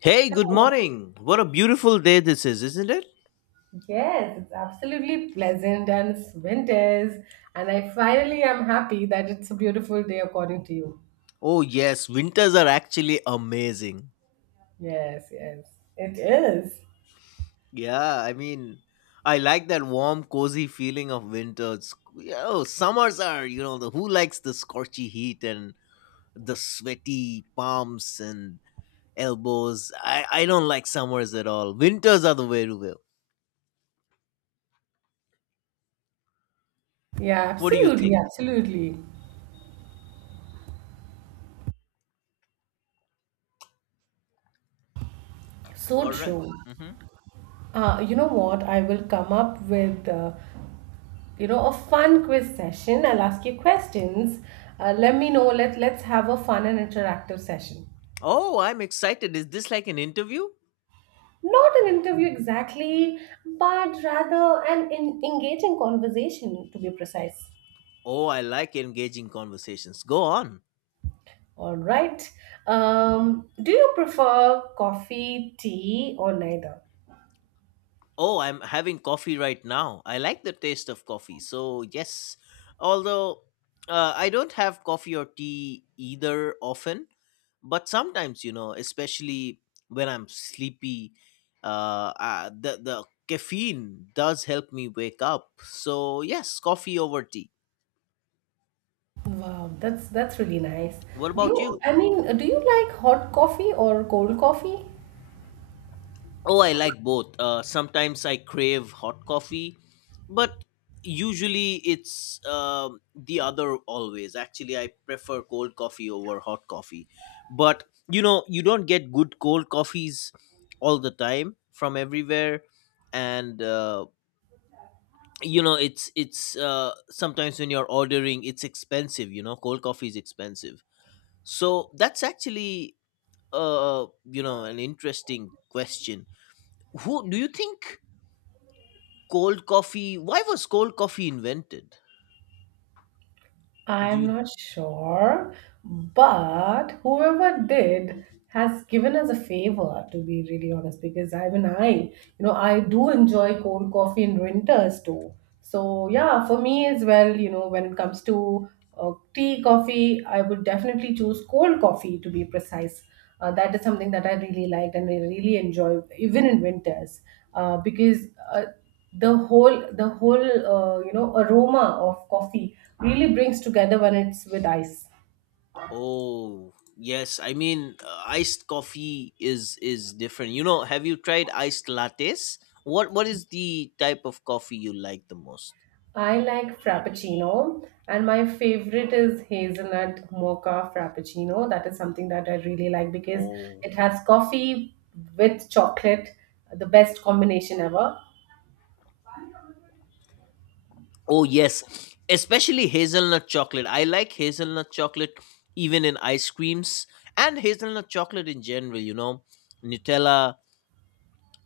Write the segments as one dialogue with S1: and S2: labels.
S1: Hey, good morning. What a beautiful day this is, isn't it?
S2: Yes, it's absolutely pleasant and it's winters. And I finally am happy that it's a beautiful day according to you.
S1: Oh, yes, winters are actually amazing.
S2: Yes, yes, it is.
S1: Yeah, I like that warm, cozy feeling of winters. Yeah. Oh, summers are, the who likes the scorchy heat and the sweaty palms and elbows? I don't like summers at all. Winters are the way to go.
S2: Yeah,
S1: What do you
S2: absolutely,
S1: think?
S2: absolutely. So
S1: All right.
S2: true.
S1: Mm-hmm.
S2: You know what? I will come up with, a fun quiz session. I'll ask you questions. Let me know. Let's have a fun and interactive session.
S1: Oh, I'm excited. Is this like an interview?
S2: Not an interview exactly, but rather an in engaging conversation, to be precise.
S1: Oh, I like engaging conversations. Go on.
S2: All right. Do you prefer coffee, tea, or neither?
S1: Oh, I'm having coffee right now. I like the taste of coffee. So, yes, although I don't have coffee or tea either often, but sometimes, especially when I'm sleepy, the caffeine does help me wake up. So, yes, coffee over tea.
S2: Wow, that's really nice.
S1: What
S2: Do
S1: about
S2: you?
S1: you?
S2: I mean, do you like hot coffee or cold coffee?
S1: Oh, I like both. Sometimes I crave hot coffee, but usually it's the other always. Actually, I prefer cold coffee over hot coffee. But you don't get good cold coffees all the time from everywhere, and you know, it's sometimes when you're ordering, it's expensive. You know, cold coffee is expensive. So that's actually uh, an interesting question. Who do you think? Cold coffee. Why was cold coffee invented? Do
S2: I'm
S1: you?
S2: not sure, but whoever did has given us a favor, to be really honest, because I mean, you know, I do enjoy cold coffee in winters too. So, yeah, for me as well, you know, when it comes to tea, coffee, I would definitely choose cold coffee to be precise. That is something that I really liked and I really enjoy, even in winters, because uh, the whole aroma of coffee really brings together when it's with ice.
S1: Oh, yes. Iced coffee is different. You know, have you tried iced lattes? What is the type of coffee you like the most?
S2: I like frappuccino, and my favorite is hazelnut mocha frappuccino. That is something that I really like because
S1: Oh,
S2: it has coffee with chocolate, the best combination ever.
S1: oh yes, especially hazelnut chocolate. I like hazelnut chocolate even in ice creams and hazelnut chocolate in general. You know, Nutella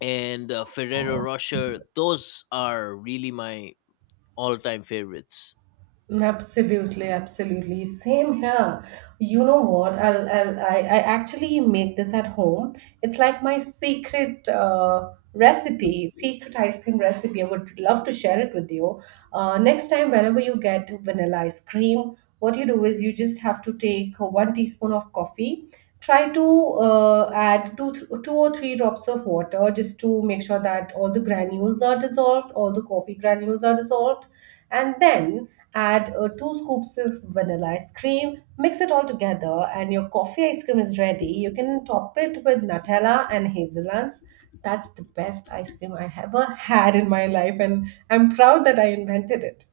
S1: and Ferrero Rocher. Those are really my all-time favorites.
S2: Absolutely, absolutely. Same here. You know what? I actually make this at home. It's like my secret recipe, secret ice cream recipe. I would love to share it with you. Next time, whenever you get vanilla ice cream, what you do is you just have to take one teaspoon of coffee. Try to add two or three drops of water just to make sure that all the granules are dissolved, all the coffee granules are dissolved, and then add two scoops of vanilla ice cream, mix it all together and your coffee ice cream is ready. You can top it with Nutella and hazelnuts. That's the best ice cream I ever had in my life and I'm proud that I invented it.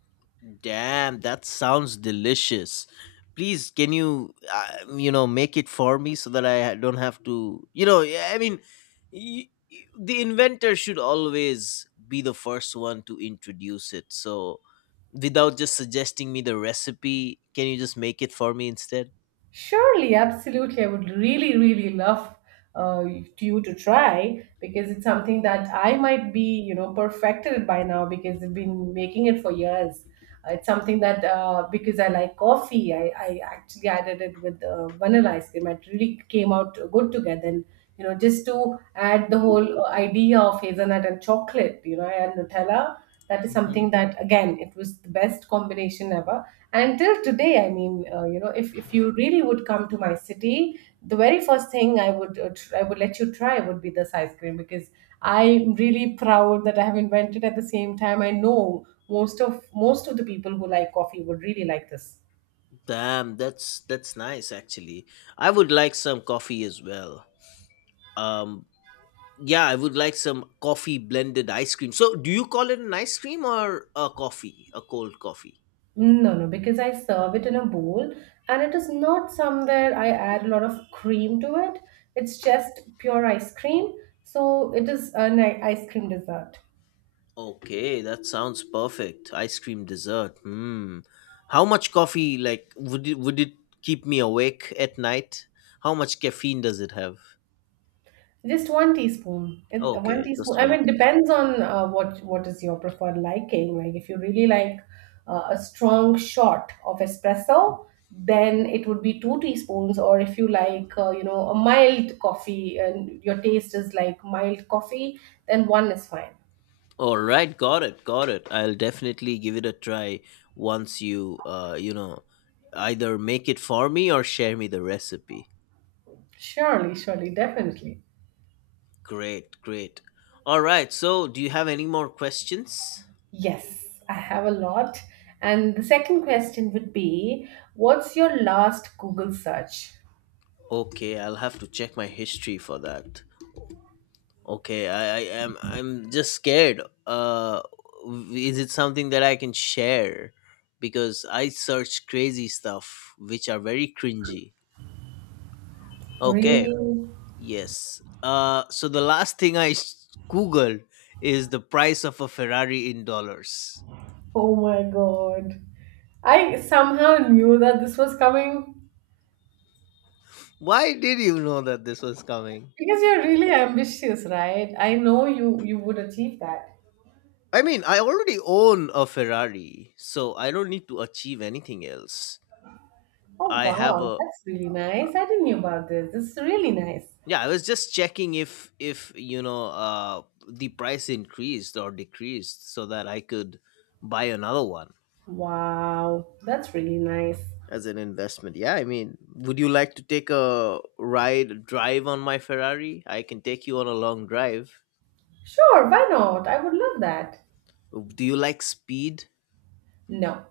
S1: Damn, that sounds delicious. Please, can you, make it for me so that I don't have to, yeah, the inventor should always be the first one to introduce it. So, without just suggesting me the recipe, can you just make it for me instead?
S2: Surely, absolutely. I would really, really love to you to try because it's something that I might be, you know, perfected by now because I've been making it for years. It's something that because I like coffee, I actually added it with vanilla ice cream. It really came out good together. And, you know, just to add the whole idea of hazelnut and chocolate, you know, and Nutella, that is
S1: Hmm.
S2: something that again it was the best combination ever. And till today, I mean, if you really would come to my city, the very first thing I would I would let you try would be this ice cream because I'm really proud that I have invented. At the same time, I know most of, most of the people who like coffee would really like this.
S1: Damn, that's nice actually. I would like some coffee as well. Um, Yeah, I would like some coffee blended ice cream. So, do you call it an ice cream or a coffee, a cold coffee?
S2: No, no, because I serve it in a bowl and it is not somewhere I add a lot of cream to it. It's just pure ice cream. So it is an ice cream dessert.
S1: Okay, that sounds perfect. Ice cream dessert. Hmm. How much coffee like would it keep me awake at night? How much caffeine does it have?
S2: Just one teaspoon. It's one
S1: Okay,
S2: teaspoon.
S1: just
S2: I
S1: one
S2: mean,
S1: teaspoon.
S2: depends on what is your preferred liking. Like if you really like a strong shot of espresso, then it would be two teaspoons. Or if you like, a mild coffee and your taste is like mild coffee, then one is fine.
S1: All right, got it, got it. I'll definitely give it a try once you you know either make it for me or share me the recipe.
S2: Surely, surely, definitely.
S1: Great, great. All right, so do you have any more questions?
S2: Yes, I have a lot. And the second question would be, what's your last Google search?
S1: Okay, I'll have to check my history for that. Okay, I am I'm just scared. Is it something that I can share? Because I search crazy stuff which are very cringy. Okay,
S2: Really?
S1: yes. So the last thing I googled is the price of a Ferrari in dollars.
S2: Oh my God. I somehow knew that this was coming
S1: Why did you know that this was coming?
S2: because you're really ambitious, right? I know you would achieve that.
S1: I mean, I already own a Ferrari, so I don't need to achieve anything else.
S2: Oh
S1: I have
S2: wow,
S1: a
S2: that's really nice. I didn't know about this. This is really nice.
S1: Yeah. I was just checking if you know the price increased or decreased so that I could buy another one
S2: Wow, that's really nice.
S1: as an investment. Yeah, I mean, would you like to take a ride drive on my Ferrari? I can take you on a long drive.
S2: Sure, why not? I would love that.
S1: Do you like speed?
S2: No,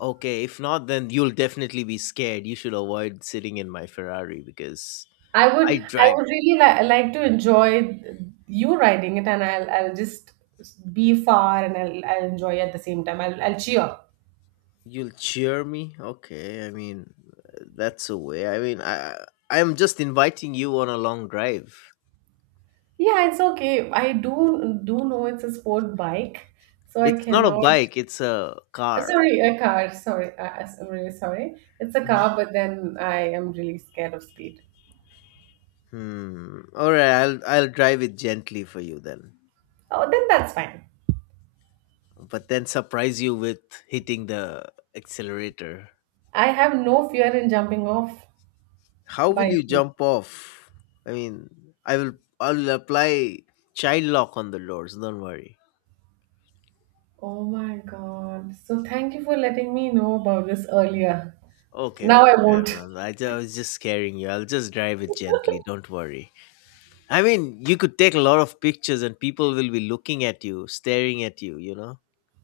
S1: Okay, if not, then you'll definitely be scared. You should avoid sitting in my Ferrari because
S2: I would
S1: I
S2: I
S1: drive.
S2: would really like to enjoy you riding it and I'll just be far and I'll enjoy. At the same time, I'll cheer.
S1: You'll cheer me? Okay, I mean, that's a way. I'm just inviting you on a long drive.
S2: Yeah, it's okay. I do know it's a sport bike, so I
S1: It's not a
S2: cannot.
S1: bike, it's a car.
S2: Sorry, a car. Sorry, I'm really sorry. It's a
S1: Mhm.
S2: car, but then I am really scared of speed.
S1: Hmm. All right, I'll drive it gently for you then.
S2: Oh, then that's fine.
S1: But then surprise you with hitting the accelerator.
S2: I have no fear in jumping off,
S1: How will
S2: by
S1: you
S2: the way.
S1: jump off? I mean, I will I'll apply child lock on the doors, don't worry.
S2: Oh my God. So thank you for letting me know about this earlier.
S1: Okay,
S2: Now I
S1: okay. I
S2: won't.
S1: know. I was just scaring you. I'll just drive it gently, don't worry. I mean, you could take a lot of pictures and people will be looking at you, staring at you, you know?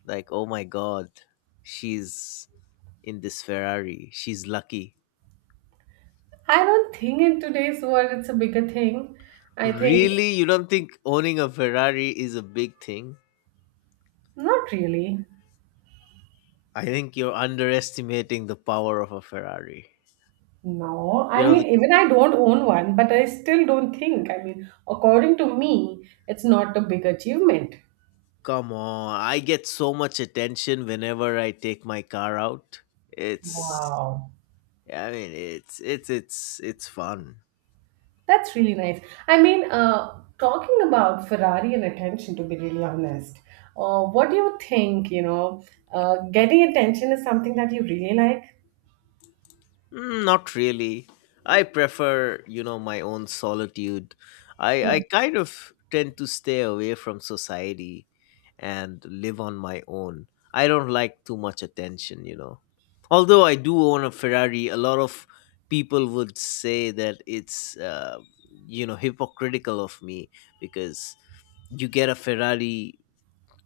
S1: Like, oh my god, she's in this Ferrari. She's lucky.
S2: I don't think in today's world it's a bigger thing. I think
S1: Really? You don't think owning a Ferrari is a big thing?
S2: not really.
S1: I think you're underestimating the power of a Ferrari.
S2: No,
S1: You
S2: I
S1: know,
S2: mean,
S1: the,
S2: even I don't own one, but I still don't think. I mean, according to me, it's not a big achievement.
S1: come on. I get so much attention whenever I take my car out. It's
S2: Wow.
S1: I mean, It's fun.
S2: That's really nice. I mean, talking about Ferrari and attention, to be really honest, what do you think? You know, getting attention is something that you really like?
S1: Mm, not really. I prefer, you know, my own solitude. I kind of tend to stay away from society and live on my own. I don't like too much attention, you know. Although I do own a Ferrari, a lot of people would say that it's, hypocritical of me because you get a Ferrari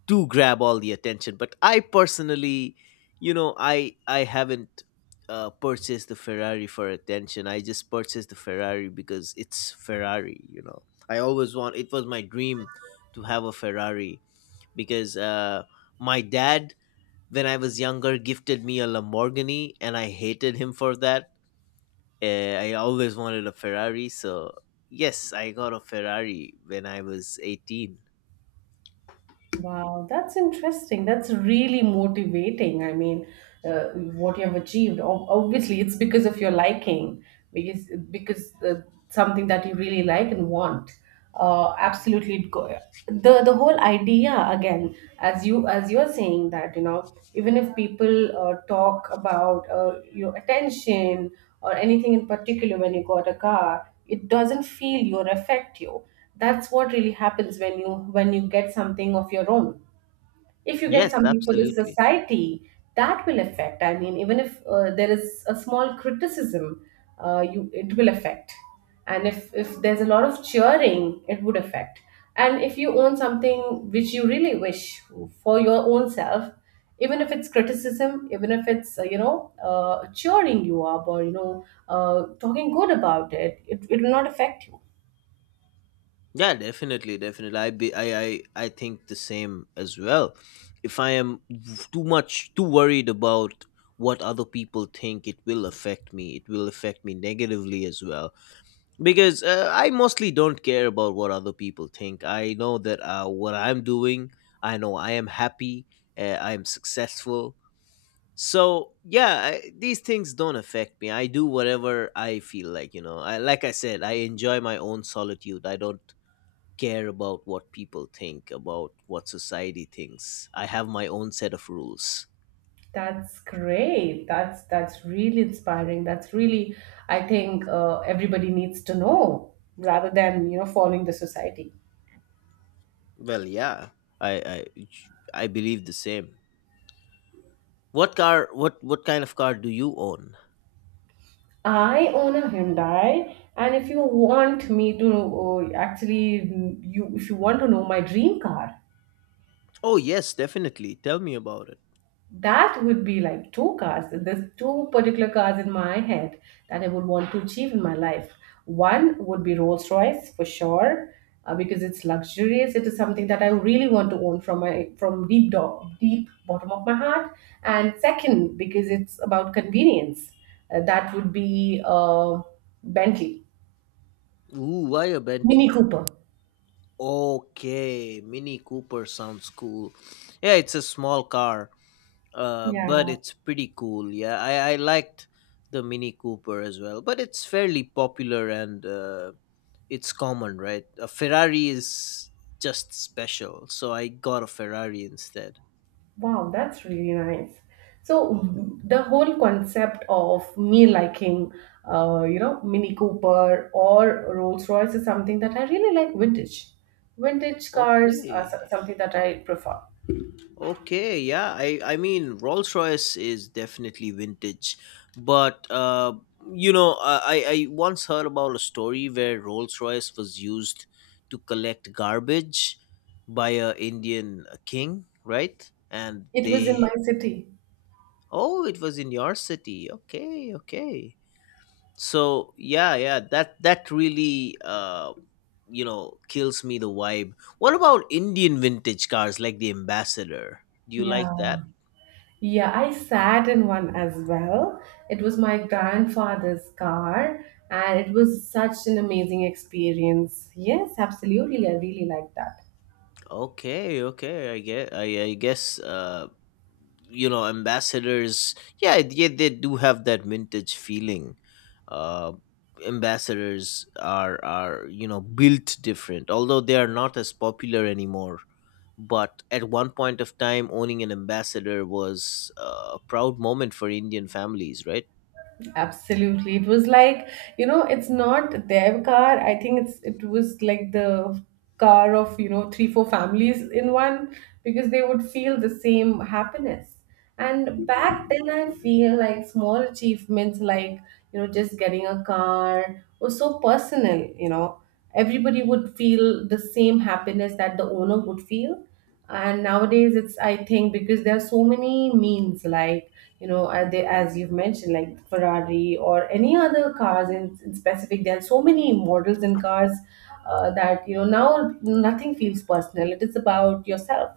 S1: do grab all the attention, but I personally, you know I haven't purchased the Ferrari for attention. I just purchased the Ferrari because it's Ferrari, you know. I always want It was my dream to have a Ferrari, because my dad, when I was younger, gifted me a Lamborghini, and I hated him for that. I always wanted a Ferrari, so yes, I got a Ferrari when I was 18.
S2: Wow, that's interesting. That's really motivating. I mean, what you have achieved. Obviously, it's because of your liking, because something that you really like and want. Absolutely, the whole idea again, as you're saying that you know, even if people talk about your attention or anything in particular when you got a car, it doesn't feel you or affect you. That's what really happens when you get something of your own. If you get
S1: Yes,
S2: something for the
S1: absolutely.
S2: society, that will affect. I mean, even if there is a small criticism, you it will affect. And if there's a lot of cheering, it would affect. And if you own something which you really wish for your own self, even if it's criticism, even if it's, uh, cheering you up or you know, talking good about it, it will not affect you.
S1: Yeah, definitely, definitely. I be I think the same as well. If I am too much too worried about what other people think, it will affect me. It will affect me negatively as well, because I mostly don't care about what other people think. I know that what I'm doing, I know I am happy, I am successful. So yeah, these things don't affect me. I do whatever I feel like. You know, I like I said, I enjoy my own solitude. I don't care about what people think, about what society thinks. I have my own set of rules.
S2: That's great. That's really inspiring. That's really, I think everybody needs to know rather than you know following the society.
S1: Well, yeah. I I, I believe the same. What car? What kind of car do you own?
S2: I own a Hyundai, and if you want me to actually, you if you want to know my dream car,
S1: Oh, yes, definitely. Tell me about it.
S2: that would be like two cars. There's two particular cars in my head that I would want to achieve in my life. One would be Rolls Royce for sure, because it's luxurious. It is something that I really want to own from my from deep deep bottom of my heart. And second, because it's about convenience, that would be Bentley,
S1: Ooh, why a
S2: Mini
S1: Bentley?
S2: Cooper.
S1: Okay, Mini Cooper sounds cool. Yeah, it's a small car, but
S2: Yeah.
S1: it's pretty cool. Yeah, I liked the Mini Cooper as well, but it's fairly popular, and it's common, right? A Ferrari is just special, so I got a Ferrari instead.
S2: Wow, that's really nice. So mhm, the whole concept of me liking, you know, Mini Cooper or Rolls Royce is something that I really like vintage.
S1: Okay.
S2: Something that I prefer.
S1: Okay, yeah. I mean Rolls-Royce is definitely vintage, but you know, I once heard about a story where Rolls-Royce was used to collect garbage by a Indian king, right? And
S2: It was in
S1: they...
S2: my city.
S1: Oh, it was in your city. Okay, okay. So yeah, yeah, that that really kills me the vibe. What about Indian vintage cars like the Ambassador? Do you
S2: Yeah.
S1: like that?
S2: Yeah, I sat in one as well. It was my grandfather's car, and it was such an amazing experience. Yes, absolutely. I really like that.
S1: Okay, okay. I get I guess you know ambassadors yeah, yeah, they do have that vintage feeling. uh Ambassadors are, you know, built different, although they are not as popular anymore. But at one point of time, owning an Ambassador was a proud moment for Indian families, right?
S2: Absolutely. It was like, you know, it's not their car. I think it was like the car of, you know, three, four families in one because they would feel the same happiness. And back then I feel like small achievements like, you know, just getting a car was so personal, you know. Everybody would feel the same happiness that the owner would feel. And nowadays it's, I think because there are so many means, like, you know, they, as you've mentioned, like Ferrari or any other cars in specific, there are so many models in cars, that you know now nothing feels personal, it is about yourself.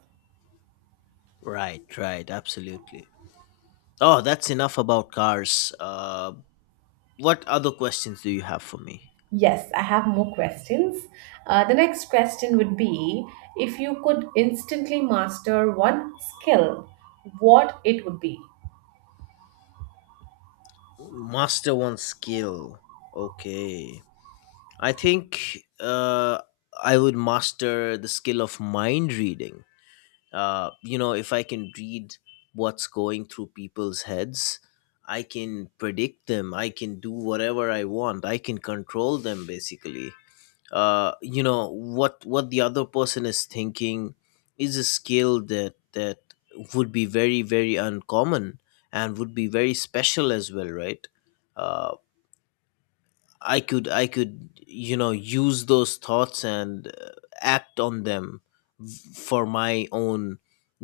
S1: Right, right, absolutely. Oh, that's enough about cars. What other questions do you have for me?
S2: Yes, I have more questions. The next question would be, if you could instantly master one skill, what it would be?
S1: Master one skill. Okay, I think, I would master the skill of mind reading. You know, if I can read what's going through people's heads, I can predict them. I can do whatever I want. I can control them basically. You know, what the other person is thinking is a skill that would be very very uncommon and would be very special as well, right? Uh, I could, you know, use those thoughts and act on them for my own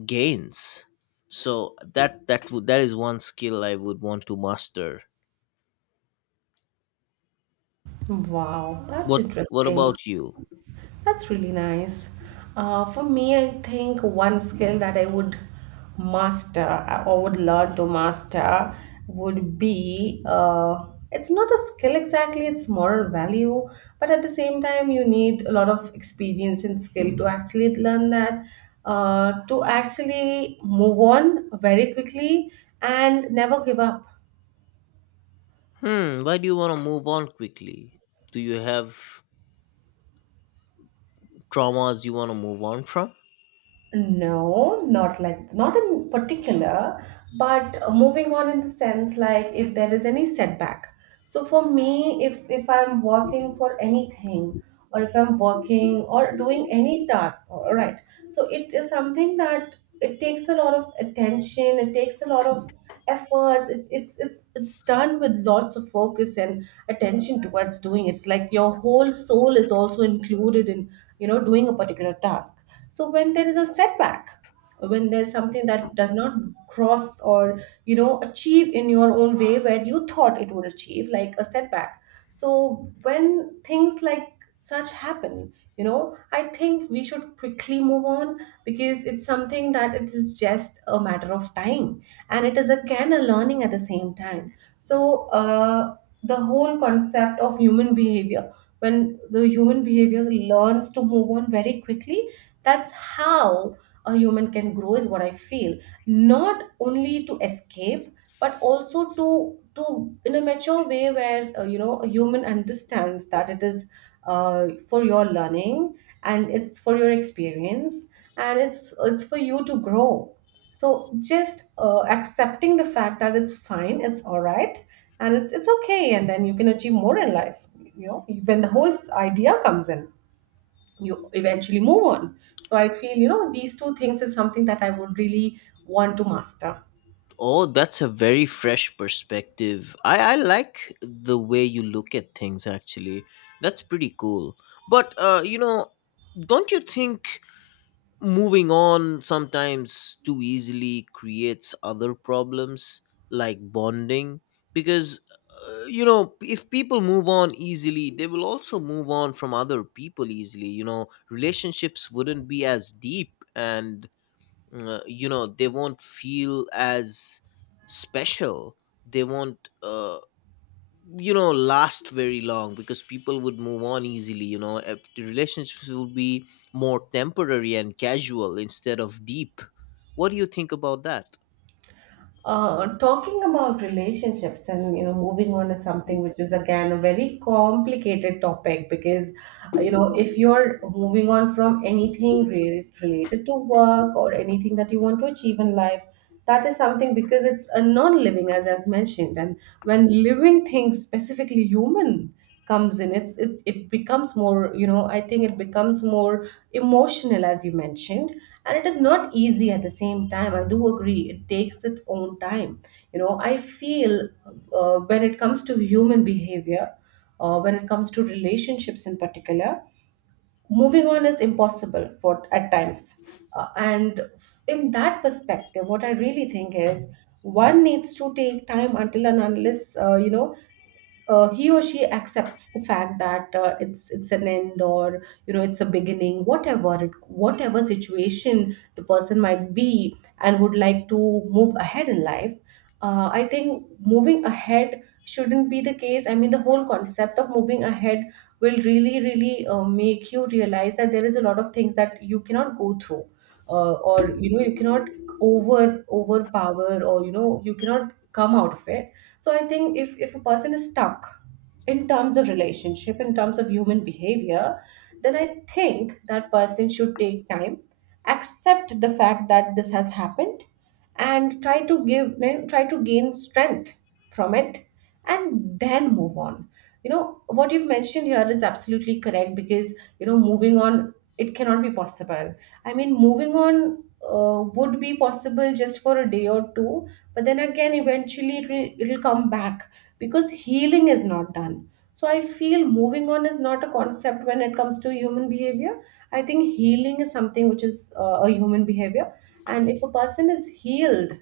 S1: gains. So that that would that is one skill I would want to master.
S2: Wow, that's
S1: What what
S2: interesting.
S1: about you?
S2: That's really nice. For me, I think one skill that I would master, or would learn to master, would be, it's not a skill exactly, it's moral value, but at the same time, you need a lot of experience and skill to actually learn that, to actually move on very quickly and never give up.
S1: Hmm, why do you want to move on quickly? Do you have traumas you want to move on from?
S2: No, not like not in particular, but moving on in the sense like if there is any setback. So for me, if I'm working for anything or if I'm working or doing any task, all right. So it is something that it takes a lot of attention, it takes a lot of efforts. It's done with lots of focus and attention towards doing it. It's like your whole soul is also included in, doing a particular task. So when there is a setback, when there's something that does not cross or achieve in your own way where you thought it would achieve, like a setback. So when things like such happen. I think we should quickly move on, because it's something that it is just a matter of time, and it is again a learning at the same time. So the whole concept of human behavior, when the human behavior learns to move on very quickly, that's how a human can grow, is what I feel. Not only to escape, but also to in a mature way where, a human understands that it is, for your learning, and it's for your experience, and it's for you to grow. So just, accepting the fact that it's fine, it's all right, and it's okay, and then you can achieve more in life. When the whole idea comes in, you eventually move on. So I feel, these two things is something that I would really want to master.
S1: Oh, that's a very fresh perspective. I like the way you look at things, actually. That's pretty cool. But, you know, don't you think moving on sometimes too easily creates other problems like bonding? Because, you know, if people move on easily, they will also move on from other people easily. You know, relationships wouldn't be as deep. And mm, you know, they won't feel as special, they won't you know, last very long, because people would move on easily, you know. The relationships will be more temporary and casual instead of deep. What do you think about that?
S2: Talking about relationships and moving on is something which is again a very complicated topic, because, if you're moving on from anything related to work or anything that you want to achieve in life, that is something, because it's a non-living, as I've mentioned. And when living things, specifically human, comes in, it becomes more, I think it becomes more emotional, as you mentioned. And it is not easy at the same time, I do agree. It takes its own time. I feel, when it comes to human behavior, when it comes to relationships in particular, moving on is impossible for at times. Uh, and in that perspective, what I really think is, one needs to take time until and unless, he or she accepts the fact that, it's an end, or it's a beginning, whatever situation the person might be and would like to move ahead in life. I think moving ahead shouldn't be the case, I mean the whole concept of moving ahead will really really, make you realize that there is a lot of things that you cannot go through, or you cannot overpower or you cannot come out of it. So I think, if a person is stuck in terms of relationship, in terms of human behavior, then I think that person should take time, accept the fact that this has happened, and try to gain strength from it, and then move on. you know what you've mentioned here is absolutely correct, because moving on, it cannot be possible. I mean, moving on, would be possible just for a day or two, but then again eventually it'll come back, because healing is not done. So I feel moving on is not a concept when it comes to human behavior. I think healing is something which is, a human behavior, and if a person is healed,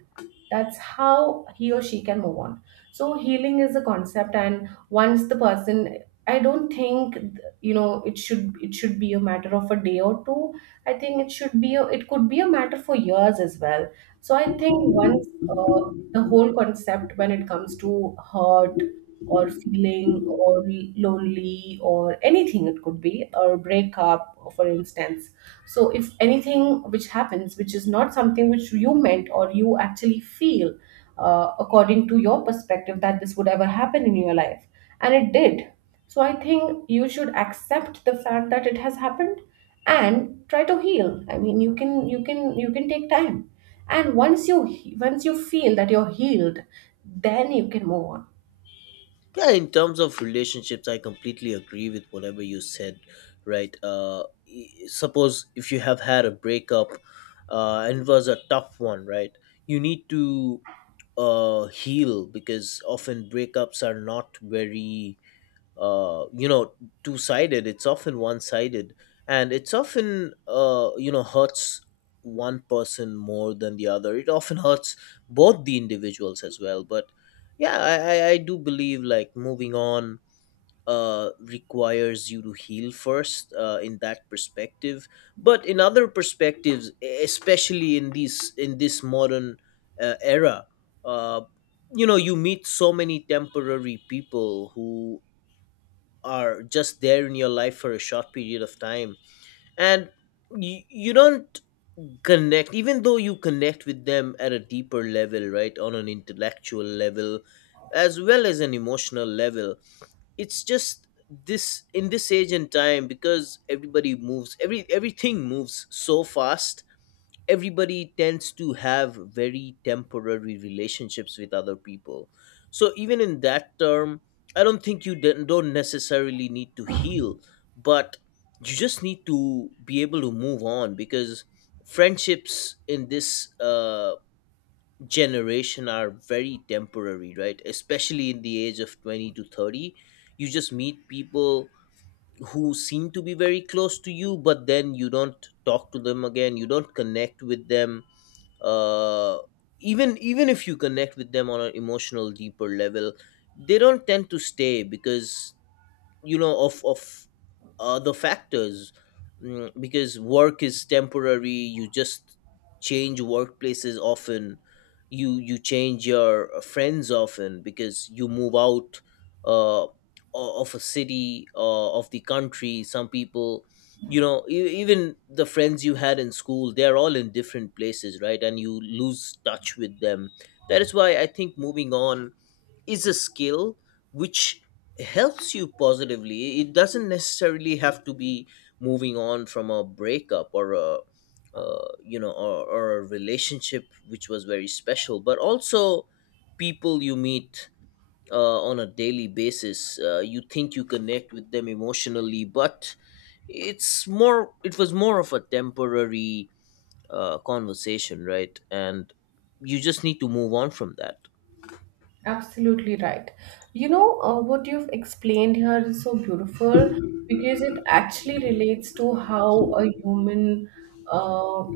S2: that's how he or she can move on. So healing is a concept, and once the person, I don't think, it should be a matter of a day or two, I think it should it could be a matter for years as well. So I think once, the whole concept when it comes to hurt or feeling or lonely or anything, it could be, or breakup for instance. So if anything which happens which is not something which you meant or you actually feel, according to your perspective, that this would ever happen in your life, and it did, so I think you should accept the fact that it has happened and try to heal. I mean, you can take time. And once you once you feel that you're healed, then you can move on.
S1: Yeah, in terms of relationships, I completely agree with whatever you said, right? Suppose if you have had a breakup, and it was a tough one, right? You need to heal, because often breakups are not very you know, two sided. It's often one sided, and it's often, you know, hurts one person more than the other. It often hurts both the individuals as well. But yeah, I do believe like moving on requires you to heal first, in that perspective. But in other perspectives, especially in these in this modern era, uh, you know, you meet so many temporary people who are just there in your life for a short period of time. And you don't connect, even though you connect with them at a deeper level, right? On an intellectual level as well as an emotional level. It's just this age and time, because everybody moves, everything moves so fast. Everybody tends to have very temporary relationships with other people. So even in that term, I don't think you don't necessarily need to heal, but you just need to be able to move on, because friendships in this generation are very temporary, right? Especially in the age of 20 to 30, you just meet people who seem to be very close to you, but then you don't talk to them again, you don't connect with them. uh Even if you connect with them on an emotional deeper level, they don't tend to stay, because you know, of the factors. Because work is temporary, you just change workplaces often. You change your friends often because you move out uh, of a city, of the country. Some people, you know, even the friends you had in school, they're all in different places, right? And you lose touch with them. That is why I think moving on is a skill which helps you positively. It doesn't necessarily have to be moving on from a breakup or a, you know or a relationship which was very special, but also people you meet on a daily basis, you think you connect with them emotionally, but it's more it was more of a temporary conversation, right? And you just need to move on from that.
S2: Absolutely right. You know, what you've explained here is so beautiful, because it actually relates to how a human, uh,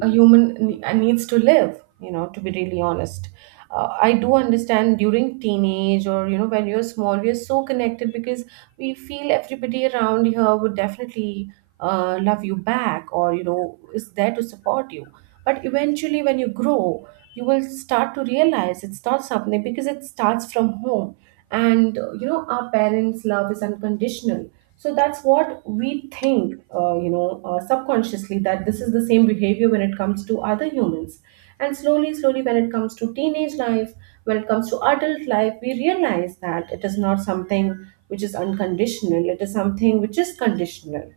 S2: a human needs to live, to be really honest. I do understand, during teenage, or when you're small, we are so connected, because we feel everybody around here would definitely, love you back, or is there to support you. But eventually when you grow, you will start to realize it's not something, because it starts from home. And, our parents love is unconditional, so that's what we think, subconsciously, that this is the same behavior when it comes to other humans. And slowly slowly, when it comes to teenage life, when it comes to adult life, we realize that it is not something which is unconditional, it is something which is conditional.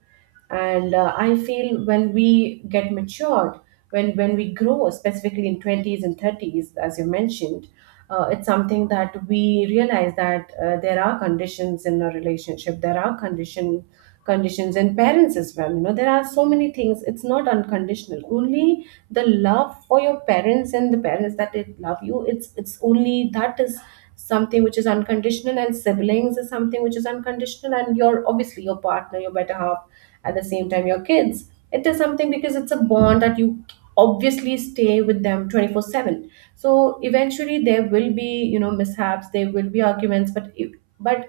S2: And, I feel when we get matured, when we grow, specifically in 20s and 30s, as you mentioned, it's something that we realize that, there are conditions in a relationship, there are conditions in parents as well. You know, there are so many things. It's not unconditional, only the love for your parents, and the parents that it love you, it's only that is something which is unconditional. And siblings is something which is unconditional, and your, obviously your partner, your better half, at the same time your kids, it is something, because it's a bond that you obviously stay with them 24/7. So eventually there will be, mishaps, there will be arguments, but if-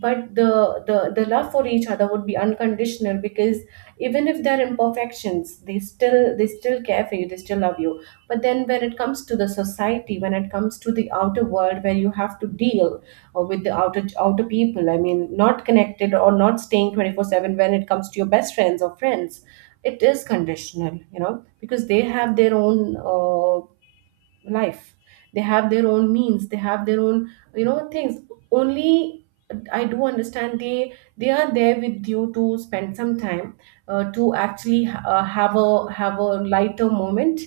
S2: but the love for each other would be unconditional, because even if there are imperfections, they still care for you, they still love you. But then when it comes to the society, when it comes to the outer world, where you have to deal, or with the outer people, I mean not connected or not staying 24/7, when it comes to your best friends or friends, it is conditional. You know, because they have their own, life, they have their own means, they have their own, things only. I do understand, they are there with you to spend some time, to actually, have a lighter moment.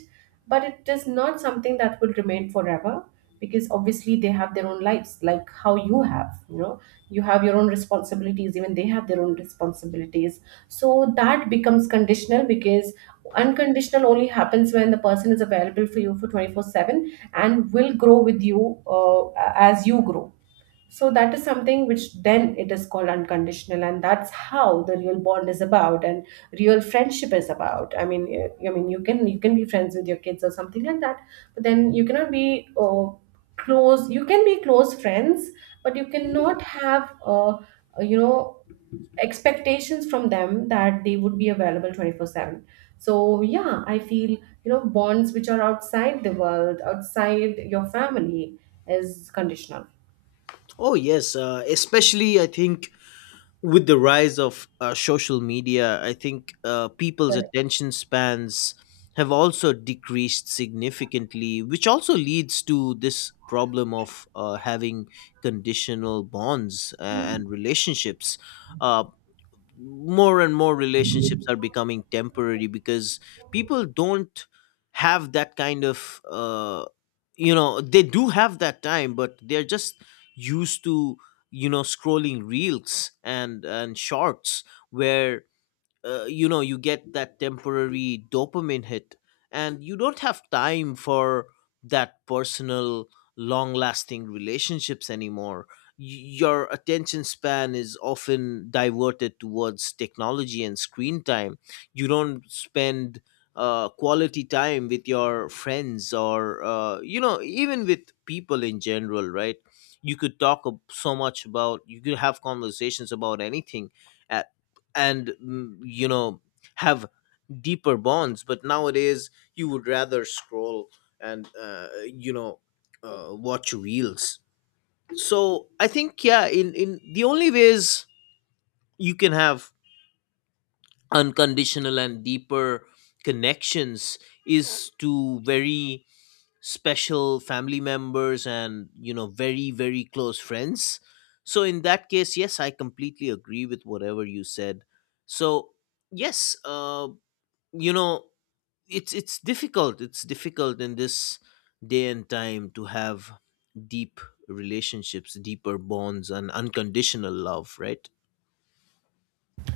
S2: But it is not something that will remain forever, because obviously they have their own lives, like how you have, you have your own responsibilities, even they have their own responsibilities. So that becomes conditional, because unconditional only happens when the person is available for you for 24/7 and will grow with you, as you grow. So that is something which, then it is called unconditional, and that's how the real bond is about, and real friendship is about. I mean, you can be friends with your kids or something like that, but then you cannot be, close. You can be close friends, but you cannot have, you know expectations from them that they would be available 24/7. So yeah, I feel, bonds which are outside the world, outside your family, is conditional.
S1: Oh yes, especially I think with the rise of social media, I think people's
S2: Correct.
S1: attention spans have also decreased significantly, which also leads to this problem of having conditional bonds and relationships. Uh, More and more relationships are becoming temporary because people don't have that kind of you know, they do have that time, but they're just used to, you know, scrolling reels and shorts, where you know, you get that temporary dopamine hit, and you don't have time for that personal long lasting relationships anymore. Your attention span is often diverted towards technology and screen time. You don't spend quality time with your friends or, you know, even with people in general, right? You could so much about, you could have conversations about anything, uh, and, you know, have deeper bonds, but nowadays you would rather scroll and, you know, watch reels. So I think, yeah, in the only ways you can have unconditional and deeper connections is to very special family members and, you know, very very close friends. So in that case, yes, I completely agree with whatever you said. So yes, you know, it's difficult, it's difficult in this day and time to have deep relationships, deeper bonds, and unconditional love, right?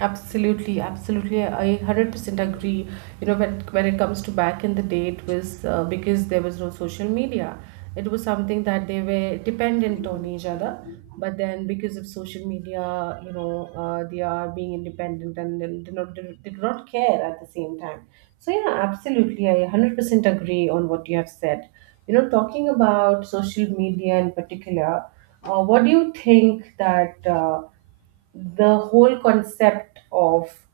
S2: Absolutely, absolutely. I 100% agree. You know, when it comes to back in the day, it was, because there was no social media. It was something that they were dependent on each other. But then, because of social media, you know, they are being independent, and then do not they do not care at the same time. So yeah, absolutely, I 100% agree on what you have said. You know, talking about social media in particular, what do you think that? The whole concept of,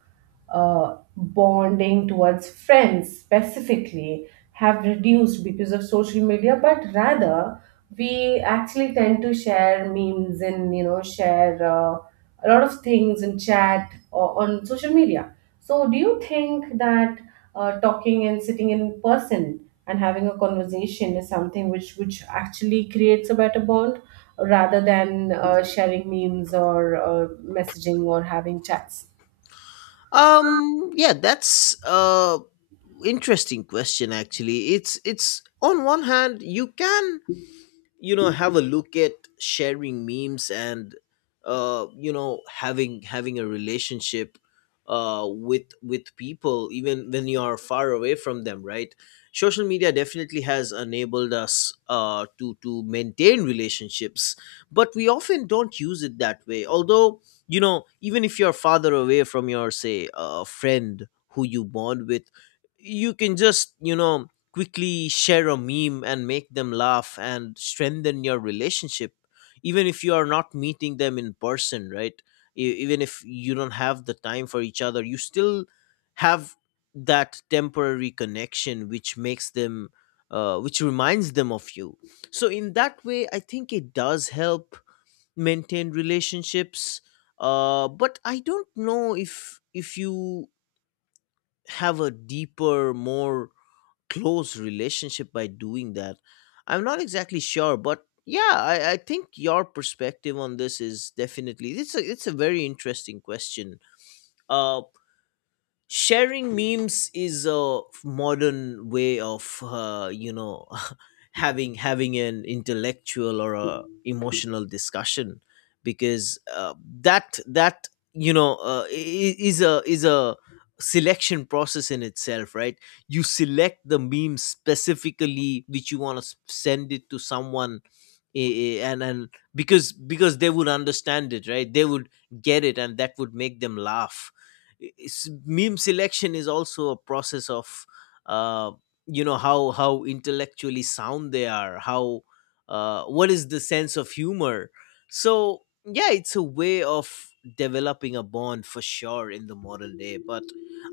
S2: bonding towards friends specifically, have reduced because of social media, but rather we actually tend to share memes, and you know, share, a lot of things and chat or on social media. So do you think that, talking and sitting in person and having a conversation is something which actually creates a better bond, rather than, sharing memes, or, messaging or having chats?
S1: Yeah, that's a interesting question actually. It's, on one hand, you can, you know, have a look at sharing memes and, you know, having a relationship with people even when you are far away from them, right? Social media definitely has enabled us to maintain relationships, but we often don't use it that way. Although, you know, even if you're farther away from your, say, friend who you bond with, you can just, you know, quickly share a meme and make them laugh and strengthen your relationship, even if you are not meeting them in person, right? Even if you don't have the time for each other, you still have that temporary connection which makes them, which reminds them of you. So in that way I think it does help maintain relationships. But I don't know if you have a deeper, more close relationship by doing that. I'm not exactly sure, but yeah, I think your perspective on this is definitely, it's a very interesting question. Uh Sharing memes is a modern way of, you know, having an intellectual or a emotional discussion, because that that you know, is a selection process in itself, right? You select the meme specifically which you want to send it to someone, I- and because they would understand it, right? They would get it, and that would make them laugh. Meme selection is also a process of, uh, you know, how intellectually sound they are, how, what is the sense of humor. So yeah, it's a way of developing a bond for sure in the modern day, but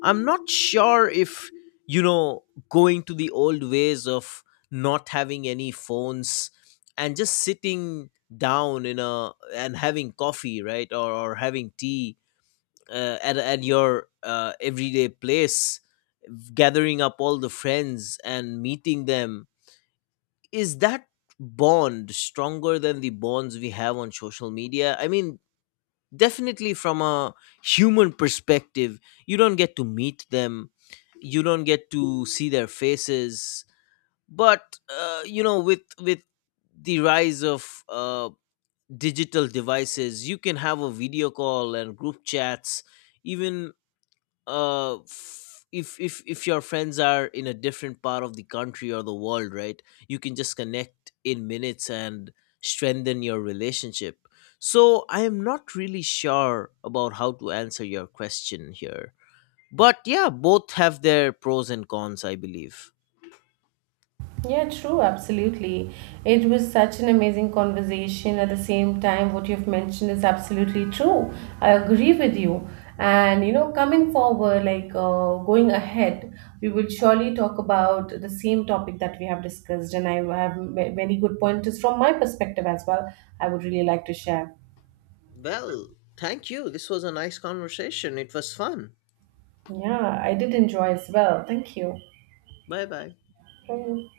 S1: I'm not sure if, you know, going to the old ways of not having any phones and just sitting down in a, and having coffee, right? Or having tea, at, your everyday place, gathering up all the friends and meeting them. Is that bond stronger than the bonds we have on social media? I mean, definitely from a human perspective, you don't get to meet them, you don't get to see their faces, but, you know, with the rise of digital devices, you can have a video call and group chats, even, if your friends are in a different part of the country or the world, right? You can just connect in minutes and strengthen your relationship. So I am not really sure about how to answer your question here, but yeah, both have their pros and cons, I believe.
S2: Yeah, true, absolutely. It was such an amazing conversation. At the same time, what you've mentioned is absolutely true. I agree with you. And you know, coming forward, like, going ahead, we will surely talk about the same topic that we have discussed. And I have many good pointers from my perspective as well. I would really like to share.
S1: Well, thank you, this was a nice conversation, it was fun.
S2: Yeah, I did enjoy as well. Thank you.
S1: Bye bye.
S2: Thank you.